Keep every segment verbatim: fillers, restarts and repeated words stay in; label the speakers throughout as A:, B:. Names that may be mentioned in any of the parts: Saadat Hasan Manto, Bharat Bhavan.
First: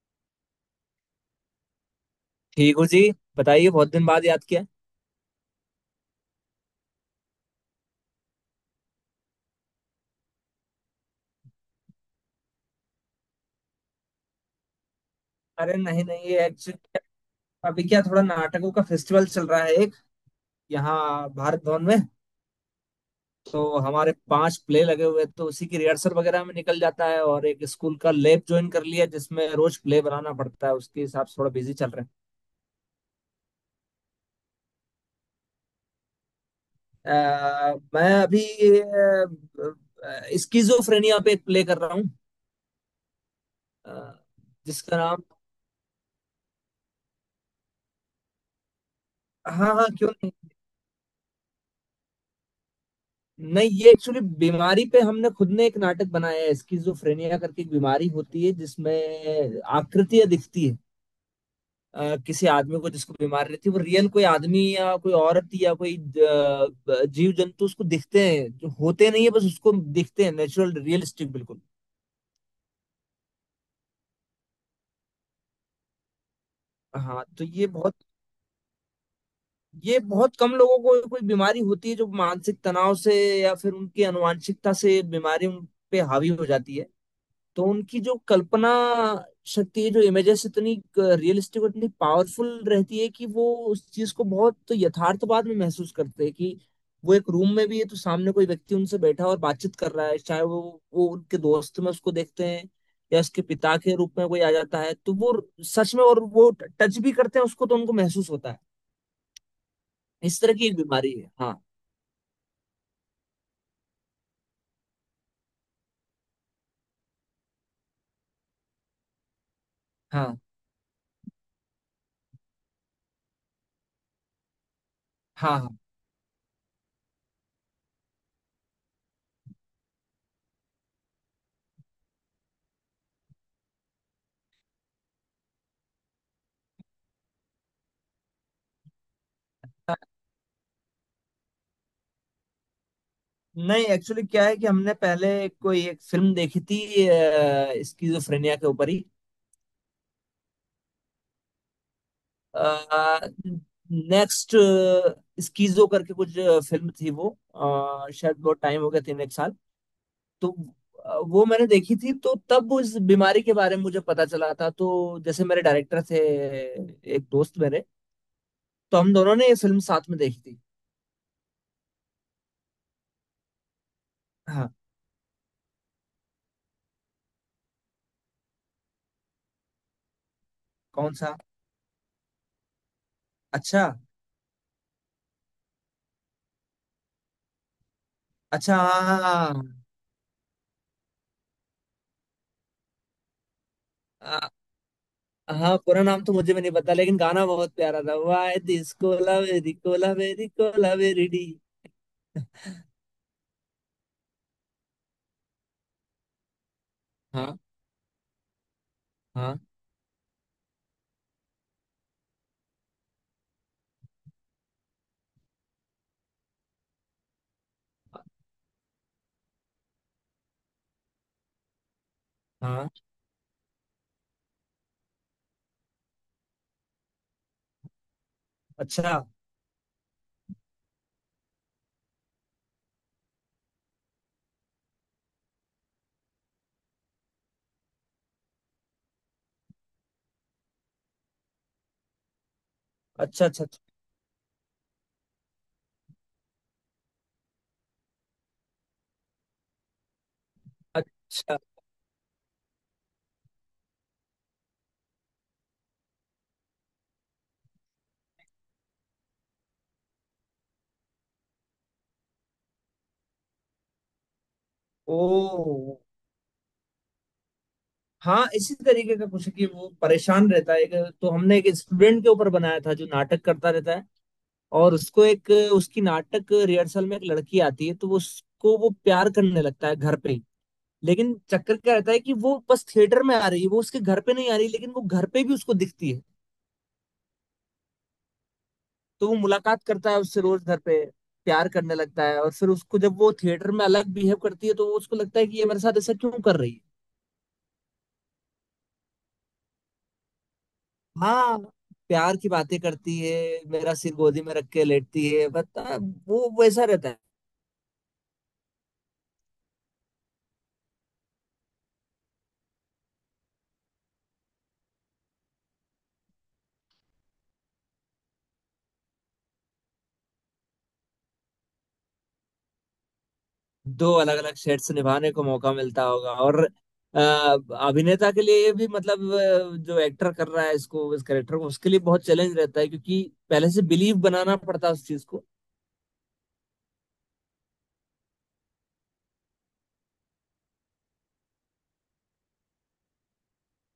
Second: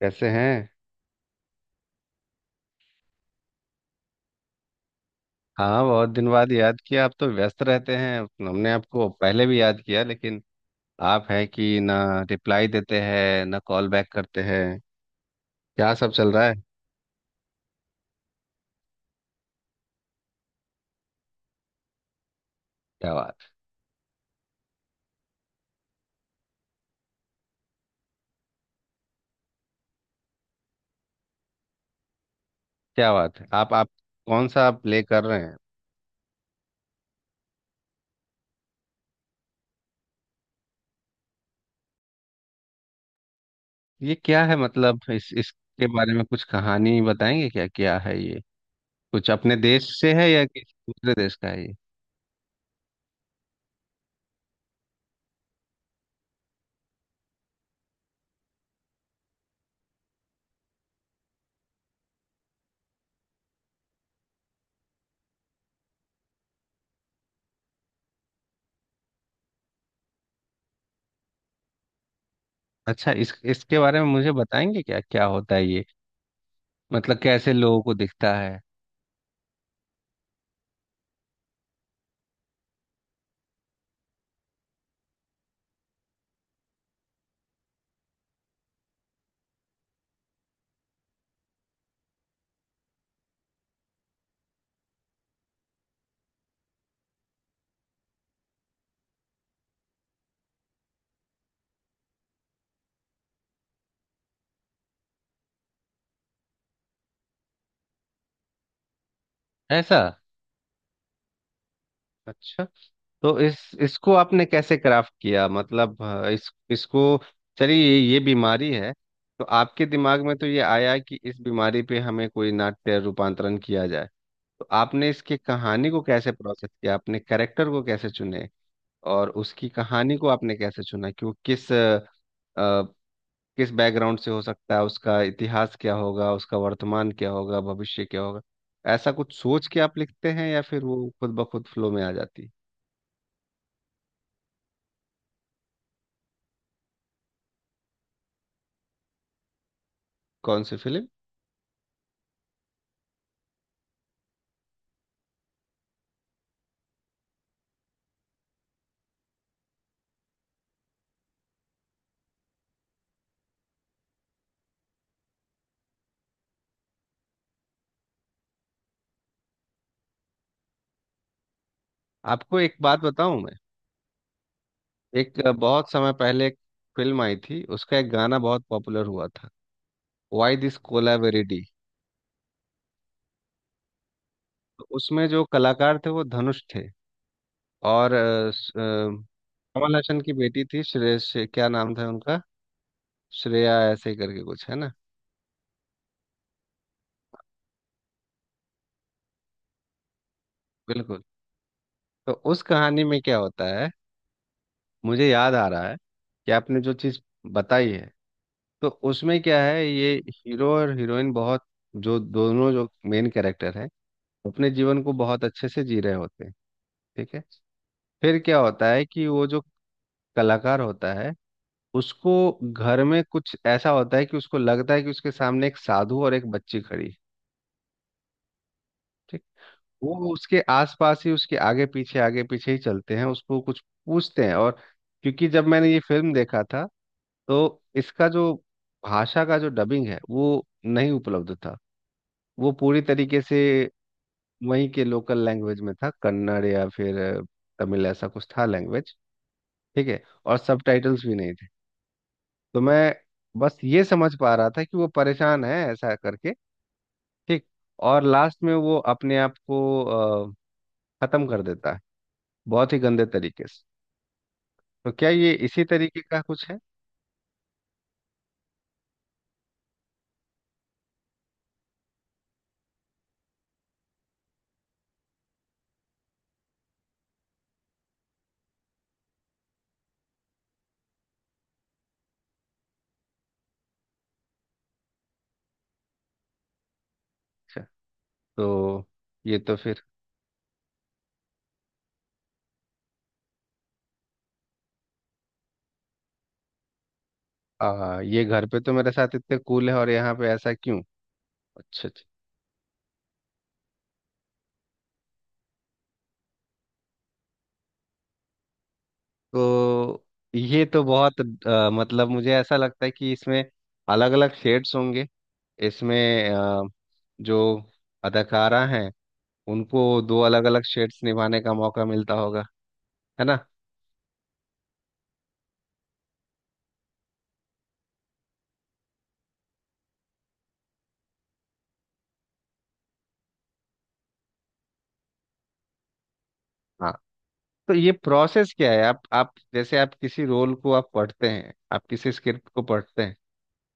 A: कैसे हैं।
B: ठीक हूँ जी। बताइए, बहुत दिन बाद याद किया।
A: हाँ, बहुत दिन बाद याद किया। आप तो व्यस्त रहते हैं। हमने आपको पहले भी याद किया, लेकिन आप हैं कि ना रिप्लाई देते हैं, ना कॉल बैक करते हैं।
B: अरे
A: क्या
B: नहीं
A: सब
B: नहीं,
A: चल
B: ये
A: रहा है?
B: एक्चुअली। अभी क्या, थोड़ा नाटकों का फेस्टिवल चल रहा है, एक यहाँ भारत भवन में।
A: क्या बात।
B: तो हमारे पांच प्ले लगे हुए हैं, तो उसी की रिहर्सल वगैरह में निकल जाता है, और एक स्कूल का लैब ज्वाइन कर लिया जिसमें रोज प्ले बनाना पड़ता है, उसके हिसाब से थोड़ा बिजी चल रहे
A: क्या बात है। आप आप कौन सा प्ले कर रहे हैं?
B: हैं। अ, मैं अभी स्किजोफ्रेनिया पे एक प्ले कर रहा हूँ, अ,
A: ये क्या है?
B: जिसका
A: मतलब
B: नाम।
A: इस इसके बारे में कुछ कहानी बताएंगे, क्या क्या है ये? कुछ अपने
B: हाँ हाँ,
A: देश
B: क्यों
A: से है
B: नहीं।
A: या किसी दूसरे देश का है ये?
B: नहीं, ये एक्चुअली बीमारी पे हमने खुद ने एक नाटक बनाया है। स्किज़ोफ्रेनिया करके एक बीमारी होती है जिसमें आकृतियां दिखती है। अ, किसी आदमी को जिसको बीमारी रहती है, वो रियल कोई आदमी या कोई औरत या कोई जीव जंतु उसको दिखते हैं जो होते नहीं है, बस उसको दिखते हैं। नेचुरल, रियलिस्टिक बिल्कुल।
A: अच्छा, इस इसके बारे में मुझे बताएंगे, क्या क्या होता है ये? मतलब
B: हाँ, तो
A: कैसे
B: ये
A: लोगों को
B: बहुत
A: दिखता है?
B: ये बहुत कम लोगों को कोई बीमारी होती है जो मानसिक तनाव से या फिर उनकी अनुवांशिकता से बीमारी उन पे हावी हो जाती है। तो उनकी जो कल्पना शक्ति है, जो इमेजेस इतनी रियलिस्टिक और इतनी पावरफुल रहती है कि वो उस चीज को बहुत यथार्थवाद में महसूस करते हैं। कि वो एक रूम में भी है तो सामने कोई व्यक्ति उनसे बैठा और बातचीत कर रहा है, चाहे वो वो उनके दोस्त में उसको देखते हैं या उसके पिता के रूप में कोई आ जाता है तो वो सच में। और वो टच भी करते हैं उसको, तो उनको महसूस होता है।
A: ऐसा?
B: इस तरह की एक बीमारी है, हाँ
A: अच्छा, तो इस इसको आपने कैसे क्राफ्ट किया? मतलब अ, इस इसको चलिए ये ये बीमारी है। तो आपके दिमाग में
B: हाँ
A: तो ये आया कि इस बीमारी पे हमें कोई नाट्य रूपांतरण किया जाए। तो आपने इसकी
B: हाँ हाँ।
A: कहानी को कैसे प्रोसेस किया? आपने कैरेक्टर को कैसे चुने? और उसकी कहानी को आपने कैसे चुना कि वो किस अ, अ, किस बैकग्राउंड से हो सकता है? उसका इतिहास क्या होगा, उसका वर्तमान क्या होगा, भविष्य क्या होगा? ऐसा कुछ सोच के
B: हाँ।
A: आप लिखते हैं या फिर वो खुद ब खुद फ्लो में आ जाती है?
B: नहीं, एक्चुअली क्या है कि हमने पहले कोई एक फिल्म देखी थी, स्किजोफ्रेनिया के ऊपर ही।
A: कौन सी फिल्म?
B: नेक्स्ट स्कीजो करके कुछ फिल्म थी वो। अ, शायद बहुत टाइम हो गया, तीन एक साल। तो अ, वो मैंने देखी थी, तो तब उस बीमारी के बारे में मुझे पता चला था। तो जैसे मेरे डायरेक्टर थे, एक दोस्त मेरे, तो हम दोनों ने ये फिल्म साथ में देखी थी।
A: आपको एक बात बताऊं मैं।
B: हाँ।
A: एक बहुत समय पहले एक फिल्म आई थी, उसका एक गाना बहुत पॉपुलर हुआ था, वाई दिस
B: कौन सा?
A: कोलावेरिडी।
B: अच्छा।
A: तो उसमें जो कलाकार थे वो धनुष थे, और अ, स-
B: अच्छा
A: अ,
B: हाँ हाँ हाँ
A: कमल हसन की बेटी थी, श्रेय श्रे- क्या नाम था उनका, श्रेया ऐसे ही
B: हाँ।
A: करके कुछ है ना?
B: अ, हाँ, पूरा नाम तो मुझे भी नहीं पता, लेकिन गाना बहुत प्यारा था, why this Kolaveri Kolaveri कोला
A: बिल्कुल।
B: वेरी डी।
A: तो उस कहानी में क्या होता है, मुझे याद आ रहा है कि आपने जो चीज
B: हाँ
A: बताई है। तो उसमें
B: हाँ
A: क्या है, ये हीरो और हीरोइन, बहुत, जो दोनों जो मेन कैरेक्टर है, अपने जीवन को बहुत अच्छे से जी रहे होते हैं। ठीक है। फिर क्या होता है कि वो जो कलाकार होता है, उसको
B: हाँ।
A: घर में कुछ ऐसा होता है कि उसको लगता है कि उसके सामने एक साधु और एक बच्ची खड़ी है।
B: अच्छा
A: ठीक। वो उसके आसपास ही, उसके आगे पीछे आगे पीछे ही चलते हैं, उसको कुछ पूछते हैं। और क्योंकि जब मैंने ये फिल्म देखा था, तो इसका जो भाषा का जो डबिंग है वो नहीं उपलब्ध था, वो पूरी तरीके
B: अच्छा
A: से
B: अच्छा। अच्छा।
A: वहीं के लोकल लैंग्वेज में था, कन्नड़ या फिर तमिल ऐसा कुछ था लैंग्वेज। ठीक है, और सब टाइटल्स भी नहीं
B: अच्छा।
A: थे। तो मैं बस ये समझ पा रहा था कि वो परेशान है ऐसा करके। ठीक। और लास्ट में वो अपने आप को अ, खत्म कर देता है, बहुत ही गंदे तरीके से। तो
B: ओ।
A: क्या ये इसी तरीके का कुछ है?
B: हाँ, इसी तरीके का कुछ है कि वो परेशान रहता है, एक- तो हमने एक स्टूडेंट के ऊपर बनाया था जो नाटक करता रहता है। और उसको एक, उसकी नाटक रिहर्सल में एक लड़की आती है, तो वो उसको वो प्यार करने लगता है घर पे ही। लेकिन चक्कर क्या रहता है कि वो बस थिएटर में आ रही है, वो उसके घर पे नहीं आ रही, लेकिन वो घर पे भी उसको दिखती है।
A: अच्छा, तो
B: तो वो
A: ये तो
B: मुलाकात
A: फिर।
B: करता है उससे रोज घर पे, प्यार करने लगता है, और फिर उसको जब वो थिएटर में अलग बिहेव करती है तो उसको लगता है कि ये मेरे साथ ऐसा क्यों कर रही है।
A: आ, ये घर पे तो मेरे साथ इतने कूल है और यहाँ पे ऐसा क्यों?
B: हाँ।
A: अच्छा, अच्छा।
B: प्यार की बातें करती है, मेरा सिर गोदी में रख के लेटती है, बता। वो वैसा रहता है।
A: तो ये तो बहुत अ, मतलब मुझे ऐसा लगता है कि इसमें अलग अलग शेड्स होंगे, इसमें अ, जो अदाकारा हैं, उनको दो अलग अलग शेड्स निभाने का मौका मिलता होगा, है ना?
B: दो अलग अलग शेड्स निभाने को मौका मिलता होगा, और अ, अभिनेता के लिए ये भी, मतलब अ, जो एक्टर कर रहा है इसको, इस करेक्टर को, उसके लिए बहुत चैलेंज रहता है, क्योंकि पहले से बिलीव बनाना पड़ता है उस चीज को।
A: हाँ। तो ये प्रोसेस क्या है? आप आप जैसे आप किसी रोल को आप पढ़ते हैं, आप किसी स्क्रिप्ट को पढ़ते हैं।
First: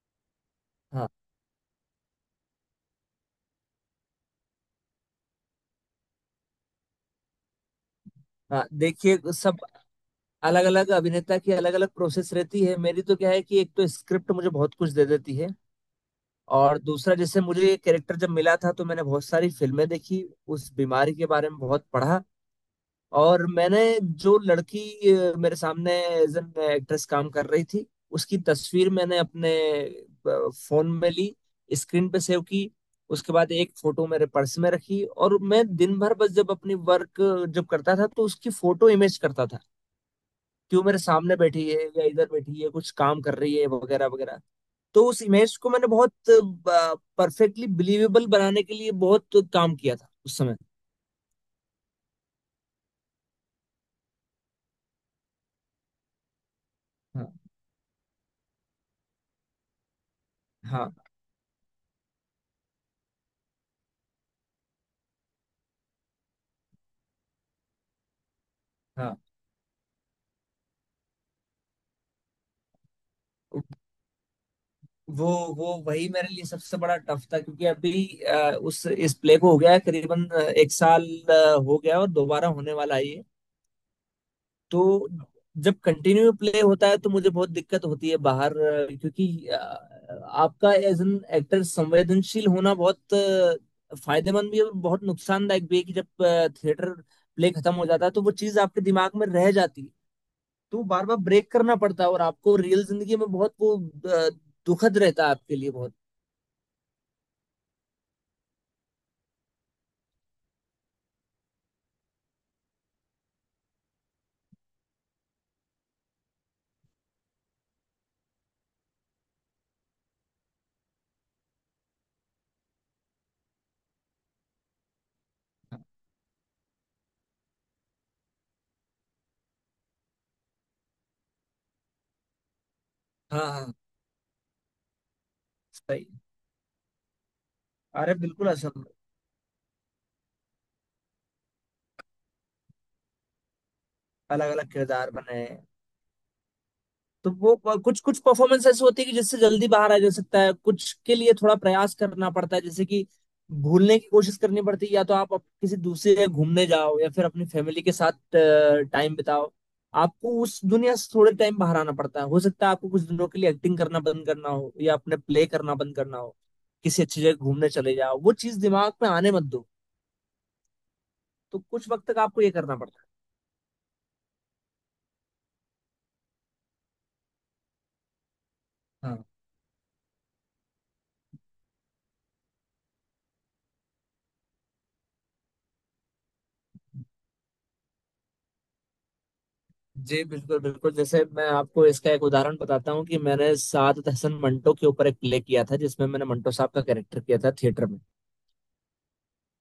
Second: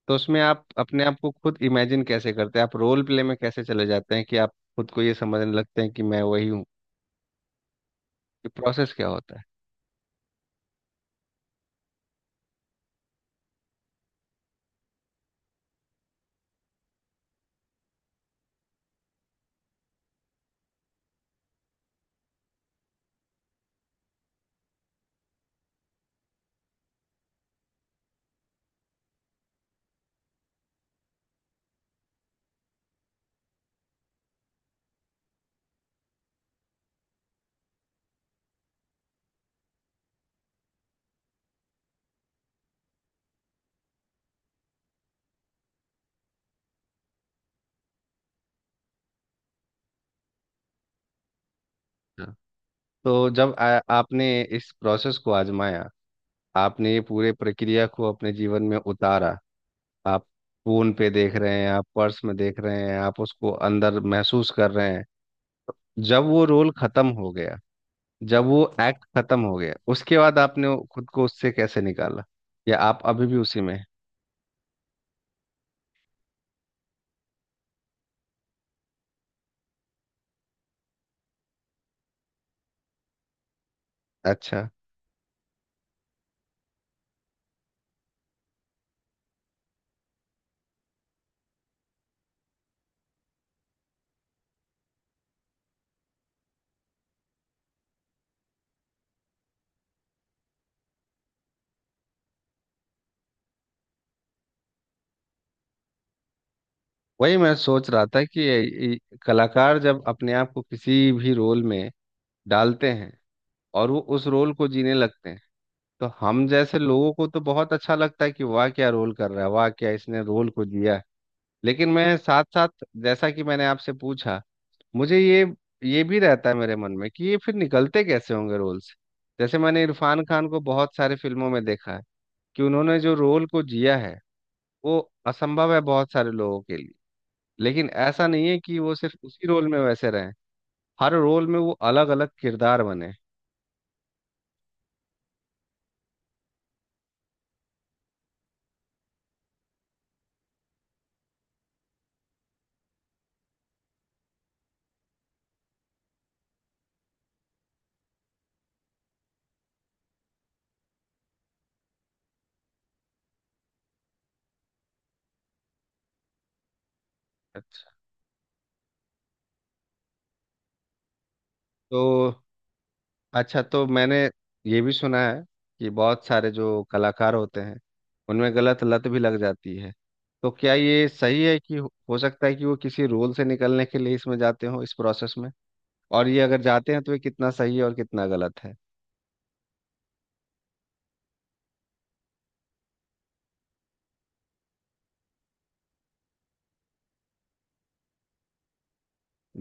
A: तो उसमें आप अपने
B: हाँ
A: आप को खुद इमेजिन कैसे करते हैं? आप रोल प्ले में कैसे चले जाते हैं कि आप खुद को ये समझने लगते हैं कि मैं वही हूँ? ये
B: हाँ,
A: प्रोसेस क्या
B: देखिए
A: होता है?
B: सब अलग अलग अभिनेता की अलग अलग प्रोसेस रहती है। मेरी तो क्या है कि एक तो स्क्रिप्ट मुझे बहुत कुछ दे देती है, और दूसरा जैसे मुझे ये कैरेक्टर जब मिला था तो मैंने बहुत सारी फिल्में देखी, उस बीमारी के बारे में बहुत पढ़ा। और मैंने जो लड़की अ, मेरे सामने एज एन एक्ट्रेस काम कर रही थी, उसकी तस्वीर मैंने अपने अ, फोन में ली, स्क्रीन पे सेव की। उसके बाद एक फोटो मेरे पर्स में रखी, और मैं दिन भर बस जब अपनी वर्क जब करता था तो उसकी फोटो इमेज करता था कि वो मेरे सामने बैठी है या इधर बैठी है कुछ काम कर रही है वगैरह वगैरह। तो उस इमेज को मैंने बहुत परफेक्टली बिलीवेबल बनाने के लिए बहुत काम किया था उस समय।
A: हाँ। तो जब आ, आपने इस प्रोसेस को आजमाया, आपने ये
B: हाँ
A: पूरे प्रक्रिया को अपने जीवन में उतारा। आप
B: हाँ
A: फोन पे देख रहे हैं, आप पर्स में देख रहे हैं, आप उसको अंदर महसूस कर रहे हैं। जब वो रोल खत्म हो गया, जब वो एक्ट
B: हाँ।
A: खत्म हो गया, उसके बाद आपने वो- खुद को उससे कैसे निकाला? या आप अभी भी उसी में हैं?
B: वो वो वही मेरे लिए सबसे बड़ा टफ था, क्योंकि अभी अ, उस इस प्ले को हो गया है करीबन अ, एक साल अ, हो गया, और दोबारा होने वाला है ये।
A: अच्छा।
B: तो जब कंटिन्यू प्ले होता है तो मुझे बहुत दिक्कत होती है बाहर, अ, क्योंकि अ, आपका एज एन एक्टर संवेदनशील होना बहुत अ, फायदेमंद भी है और बहुत नुकसानदायक भी है, कि जब थिएटर प्ले खत्म हो जाता है तो वो चीज आपके दिमाग में रह जाती है। तो बार बार ब्रेक करना पड़ता है, और आपको रियल जिंदगी में बहुत वो, अ, दुखद रहता है आपके लिए बहुत।
A: वही मैं सोच रहा था कि ये- ये कलाकार जब अपने आप को किसी भी रोल में डालते हैं और वो उस रोल को जीने लगते हैं, तो हम जैसे लोगों को तो बहुत अच्छा लगता है कि वाह क्या रोल कर रहा है, वाह क्या इसने रोल को जिया है। लेकिन मैं साथ साथ, जैसा कि मैंने आपसे पूछा, मुझे ये ये भी रहता है मेरे मन में कि ये फिर निकलते कैसे होंगे रोल से। जैसे मैंने इरफान खान को बहुत सारी फिल्मों में देखा है कि उन्होंने जो
B: हाँ
A: रोल को
B: हाँ,
A: जिया है, वो असंभव है
B: सही।
A: बहुत सारे लोगों के लिए। लेकिन
B: अरे
A: ऐसा नहीं
B: बिल्कुल
A: है कि
B: असल।
A: वो सिर्फ उसी रोल में वैसे रहें, हर रोल में वो अलग अलग किरदार बने।
B: अलग अलग किरदार बने हैं। तो वो कुछ कुछ परफॉर्मेंस ऐसी होती है कि जिससे जल्दी बाहर आ जा सकता है, कुछ के लिए थोड़ा प्रयास करना पड़ता है, जैसे कि भूलने की कोशिश करनी पड़ती है, या तो आप अप- किसी दूसरे जगह घूमने जाओ या फिर अपनी फैमिली के साथ टाइम बिताओ। आपको उस दुनिया से थोड़े टाइम बाहर आना पड़ता है, हो सकता है आपको कुछ दिनों के लिए एक्टिंग करना बंद करना हो या अपने प्ले करना बंद करना हो, किसी अच्छी जगह घूमने
A: अच्छा।
B: चले जाओ, वो चीज दिमाग में आने मत दो। तो कुछ
A: तो
B: वक्त तक आपको ये करना पड़ता
A: अच्छा तो मैंने ये भी सुना है कि बहुत सारे जो कलाकार होते हैं, उनमें गलत लत
B: है।
A: भी
B: हाँ
A: लग जाती है। तो क्या ये सही है कि हो हो सकता है कि वो किसी रोल से निकलने के लिए इसमें जाते हो, इस प्रोसेस में, और ये अगर जाते हैं तो ये कितना सही है और कितना गलत है?
B: जी, बिल्कुल बिल्कुल। जैसे मैं आपको इसका एक उदाहरण बताता हूँ कि मैंने सादत हसन मंटो के ऊपर एक प्ले किया था जिसमें मैंने मंटो साहब का कैरेक्टर किया था थिएटर में।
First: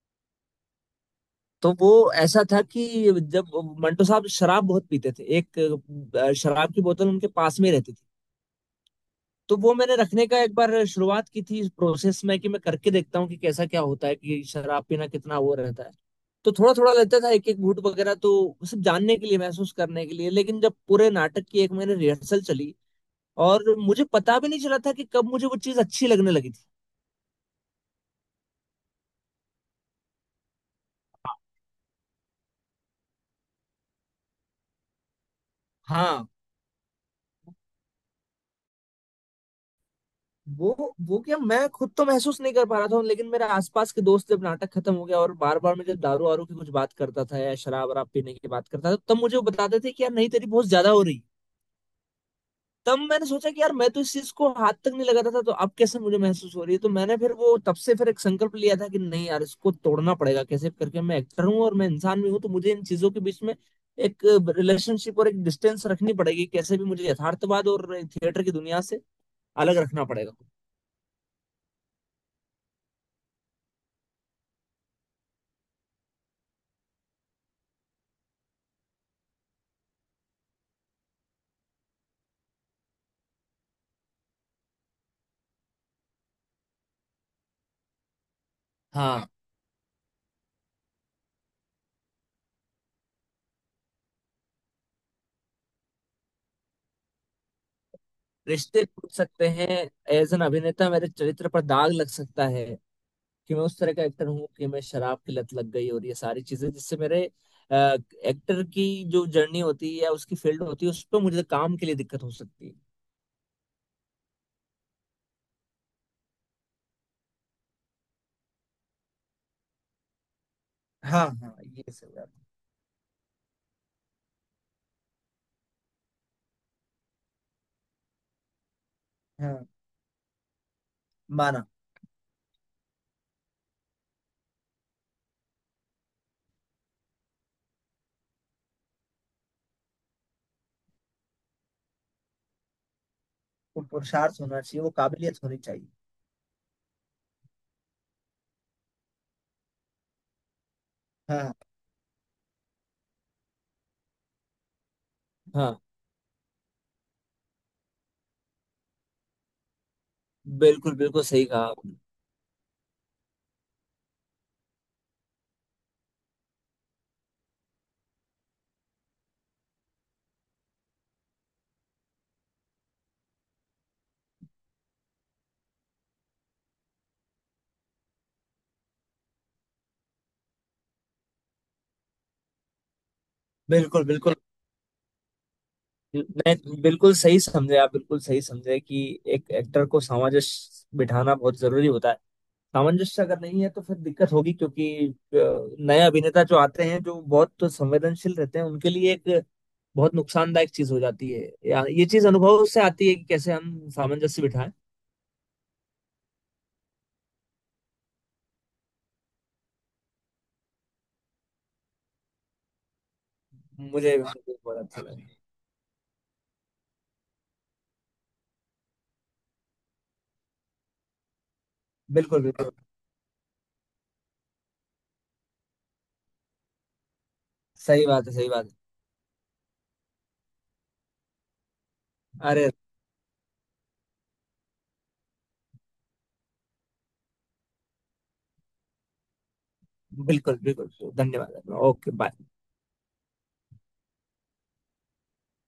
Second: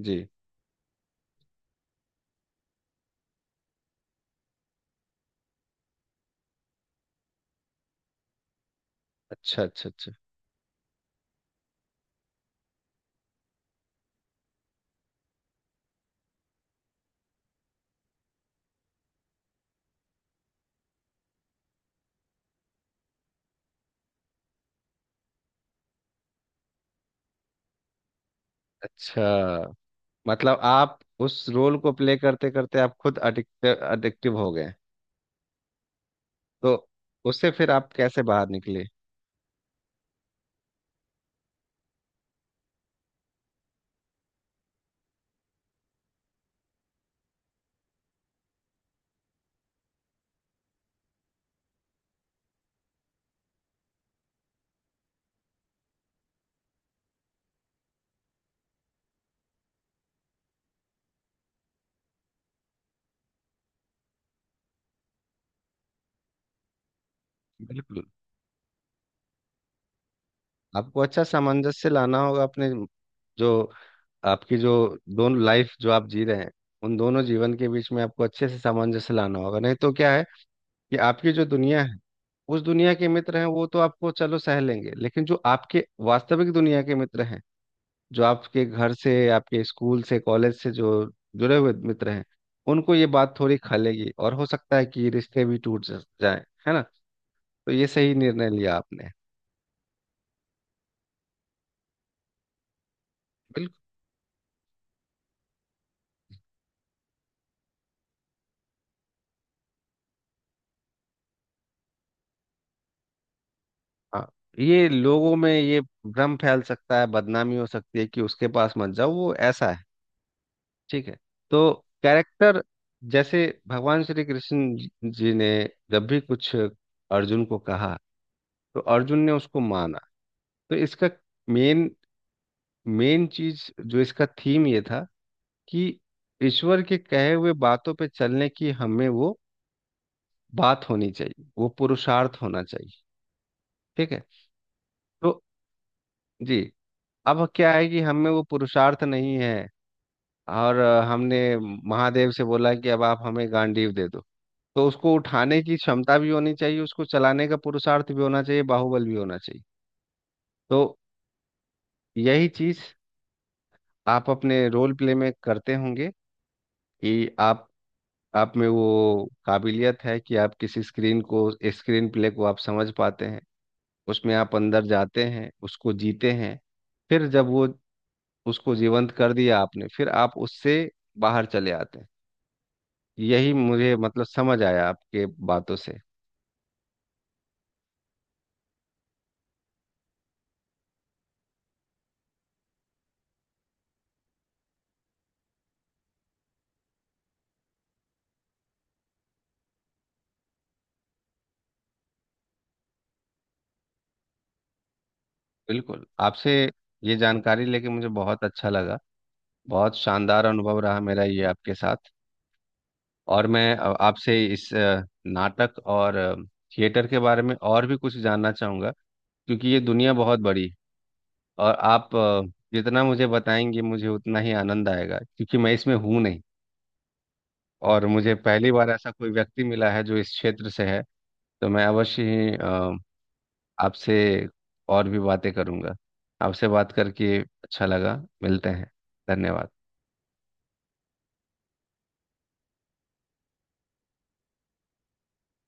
A: जी।
B: तो वो ऐसा था कि जब मंटो साहब शराब बहुत पीते थे, एक अ, शराब की बोतल उनके पास में ही रहती थी। तो
A: अच्छा,
B: वो
A: अच्छा,
B: मैंने
A: अच्छा।
B: रखने का एक बार शुरुआत की थी इस प्रोसेस में, कि मैं करके देखता हूँ कि कैसा क्या होता है, कि शराब पीना कितना वो रहता है। तो थोड़ा थोड़ा लगता था, एक एक घूंट वगैरह, तो सिर्फ जानने के लिए, महसूस करने के लिए। लेकिन जब पूरे नाटक की एक महीने रिहर्सल चली, और मुझे पता भी नहीं चला था कि कब मुझे वो चीज अच्छी लगने लगी थी।
A: अच्छा, मतलब आप उस रोल को प्ले करते करते आप खुद अडिक्ट अडिक्टिव हो गए।
B: हाँ।
A: तो उससे फिर आप कैसे बाहर निकले?
B: वो वो क्या, मैं खुद तो महसूस नहीं कर पा रहा था, लेकिन मेरे आसपास के दोस्त, जब नाटक खत्म हो गया और बार बार मैं जब दारू वारू की कुछ बात करता था या शराब वराब पीने की बात करता था, तब मुझे वो बताते थे कि यार नहीं, तेरी बहुत ज्यादा हो रही है। तब मैंने सोचा कि यार, मैं तो इस चीज को हाथ तक नहीं लगाता था, तो अब कैसे मुझे महसूस हो रही है। तो मैंने फिर वो, तब से फिर एक संकल्प लिया था कि नहीं यार, इसको तोड़ना पड़ेगा कैसे भी करके। मैं एक्टर हूँ और मैं इंसान भी हूँ, तो मुझे इन चीजों के बीच में एक रिलेशनशिप और एक डिस्टेंस रखनी पड़ेगी। कैसे भी मुझे यथार्थवाद और
A: बिल्कुल।
B: थिएटर की दुनिया से अलग रखना पड़ेगा।
A: आपको अच्छा सामंजस्य लाना होगा अपने, जो आपकी जो दोनों लाइफ जो आप जी रहे हैं, उन दोनों जीवन के बीच में आपको अच्छे से सामंजस्य लाना होगा। नहीं तो क्या है कि आपकी जो दुनिया है, उस दुनिया के मित्र हैं वो तो आपको चलो सह लेंगे, लेकिन जो आपके वास्तविक दुनिया के मित्र हैं, जो आपके घर
B: हाँ,
A: से, आपके स्कूल से, कॉलेज से जो जुड़े हुए मित्र हैं, उनको ये बात थोड़ी खलेगी, और हो सकता है कि रिश्ते भी टूट जा- जाए, है ना? तो ये सही निर्णय लिया
B: रिश्ते
A: आपने।
B: टूट सकते हैं। एज एन अभिनेता मेरे चरित्र पर दाग लग सकता है, कि मैं
A: बिल्कुल।
B: उस तरह का एक्टर हूँ, कि मैं शराब की लत लग गई और ये सारी चीजें, जिससे मेरे अ, एक्टर की जो जर्नी होती है या उसकी फील्ड होती है उस पर मुझे काम के लिए दिक्कत हो सकती है।
A: हाँ, ये लोगों में ये भ्रम फैल सकता है, बदनामी हो सकती है कि उसके पास मत जाओ, वो ऐसा है। ठीक है।
B: हाँ हाँ,
A: तो
B: ये सही बात
A: कैरेक्टर जैसे भगवान श्री कृष्ण जी जी ने जब भी कुछ अर्जुन को कहा, तो अर्जुन ने
B: है।
A: उसको
B: हाँ,
A: माना। तो इसका
B: माना।
A: मेन मेन चीज जो इसका थीम ये था कि ईश्वर के कहे हुए बातों पे चलने की हमें वो बात होनी चाहिए, वो पुरुषार्थ होना चाहिए।
B: वो
A: ठीक है।
B: पुरुषार्थ होना चाहिए, वो
A: तो
B: काबिलियत होनी चाहिए।
A: जी, अब क्या है कि हमें वो पुरुषार्थ नहीं है, और अ, हमने
B: हाँ
A: महादेव से बोला कि अब आप हमें गांडीव दे दो। तो उसको उठाने की
B: हाँ,
A: क्षमता भी होनी चाहिए, उसको चलाने का पुरुषार्थ भी होना चाहिए, बाहुबल भी होना चाहिए। तो
B: बिल्कुल बिल्कुल, सही कहा आपने।
A: यही चीज आप अपने रोल प्ले में करते होंगे कि आप आप में वो काबिलियत है कि आप किसी स्क्रीन को, स्क्रीन प्ले को आप समझ पाते हैं, उसमें आप अंदर जाते हैं, उसको जीते हैं। फिर जब वो उसको जीवंत कर दिया आपने, फिर आप उससे बाहर चले आते हैं। यही मुझे
B: बिल्कुल
A: मतलब
B: बिल्कुल।
A: समझ आया आपके बातों से।
B: नहीं, बिल्कुल सही समझे आप, बिल्कुल सही समझे कि एक एक्टर को सामंजस्य बिठाना बहुत जरूरी होता है। सामंजस्य अगर नहीं है तो फिर दिक्कत होगी, क्योंकि अ, नए अभिनेता जो आते हैं जो बहुत संवेदनशील रहते हैं, उनके लिए एक बहुत नुकसानदायक चीज हो जाती है, या ये चीज अनुभव से आती है कि कैसे हम सामंजस्य बिठाएं।
A: बिल्कुल। आपसे ये जानकारी लेके मुझे बहुत अच्छा लगा। बहुत शानदार अनुभव रहा मेरा ये आपके साथ। और मैं अ,
B: मुझे
A: आपसे
B: मुझे
A: इस
B: बहुत अच्छा
A: अ,
B: लगा।
A: नाटक और अ, थिएटर के बारे में और भी कुछ जानना चाहूँगा। क्योंकि ये दुनिया बहुत बड़ी है, और आप अ,
B: बिल्कुल बिल्कुल।
A: जितना मुझे बताएंगे मुझे उतना ही आनंद आएगा, क्योंकि मैं इसमें हूँ नहीं। और
B: सही बात
A: मुझे
B: है, सही
A: पहली
B: बात
A: बार ऐसा कोई व्यक्ति मिला है जो इस क्षेत्र से है। तो मैं अवश्य
B: है।
A: ही
B: अरे
A: आपसे और भी बातें करूंगा। आपसे बात करके अच्छा लगा। मिलते हैं। धन्यवाद।
B: बिल्कुल बिल्कुल। धन्यवाद। Okay bye.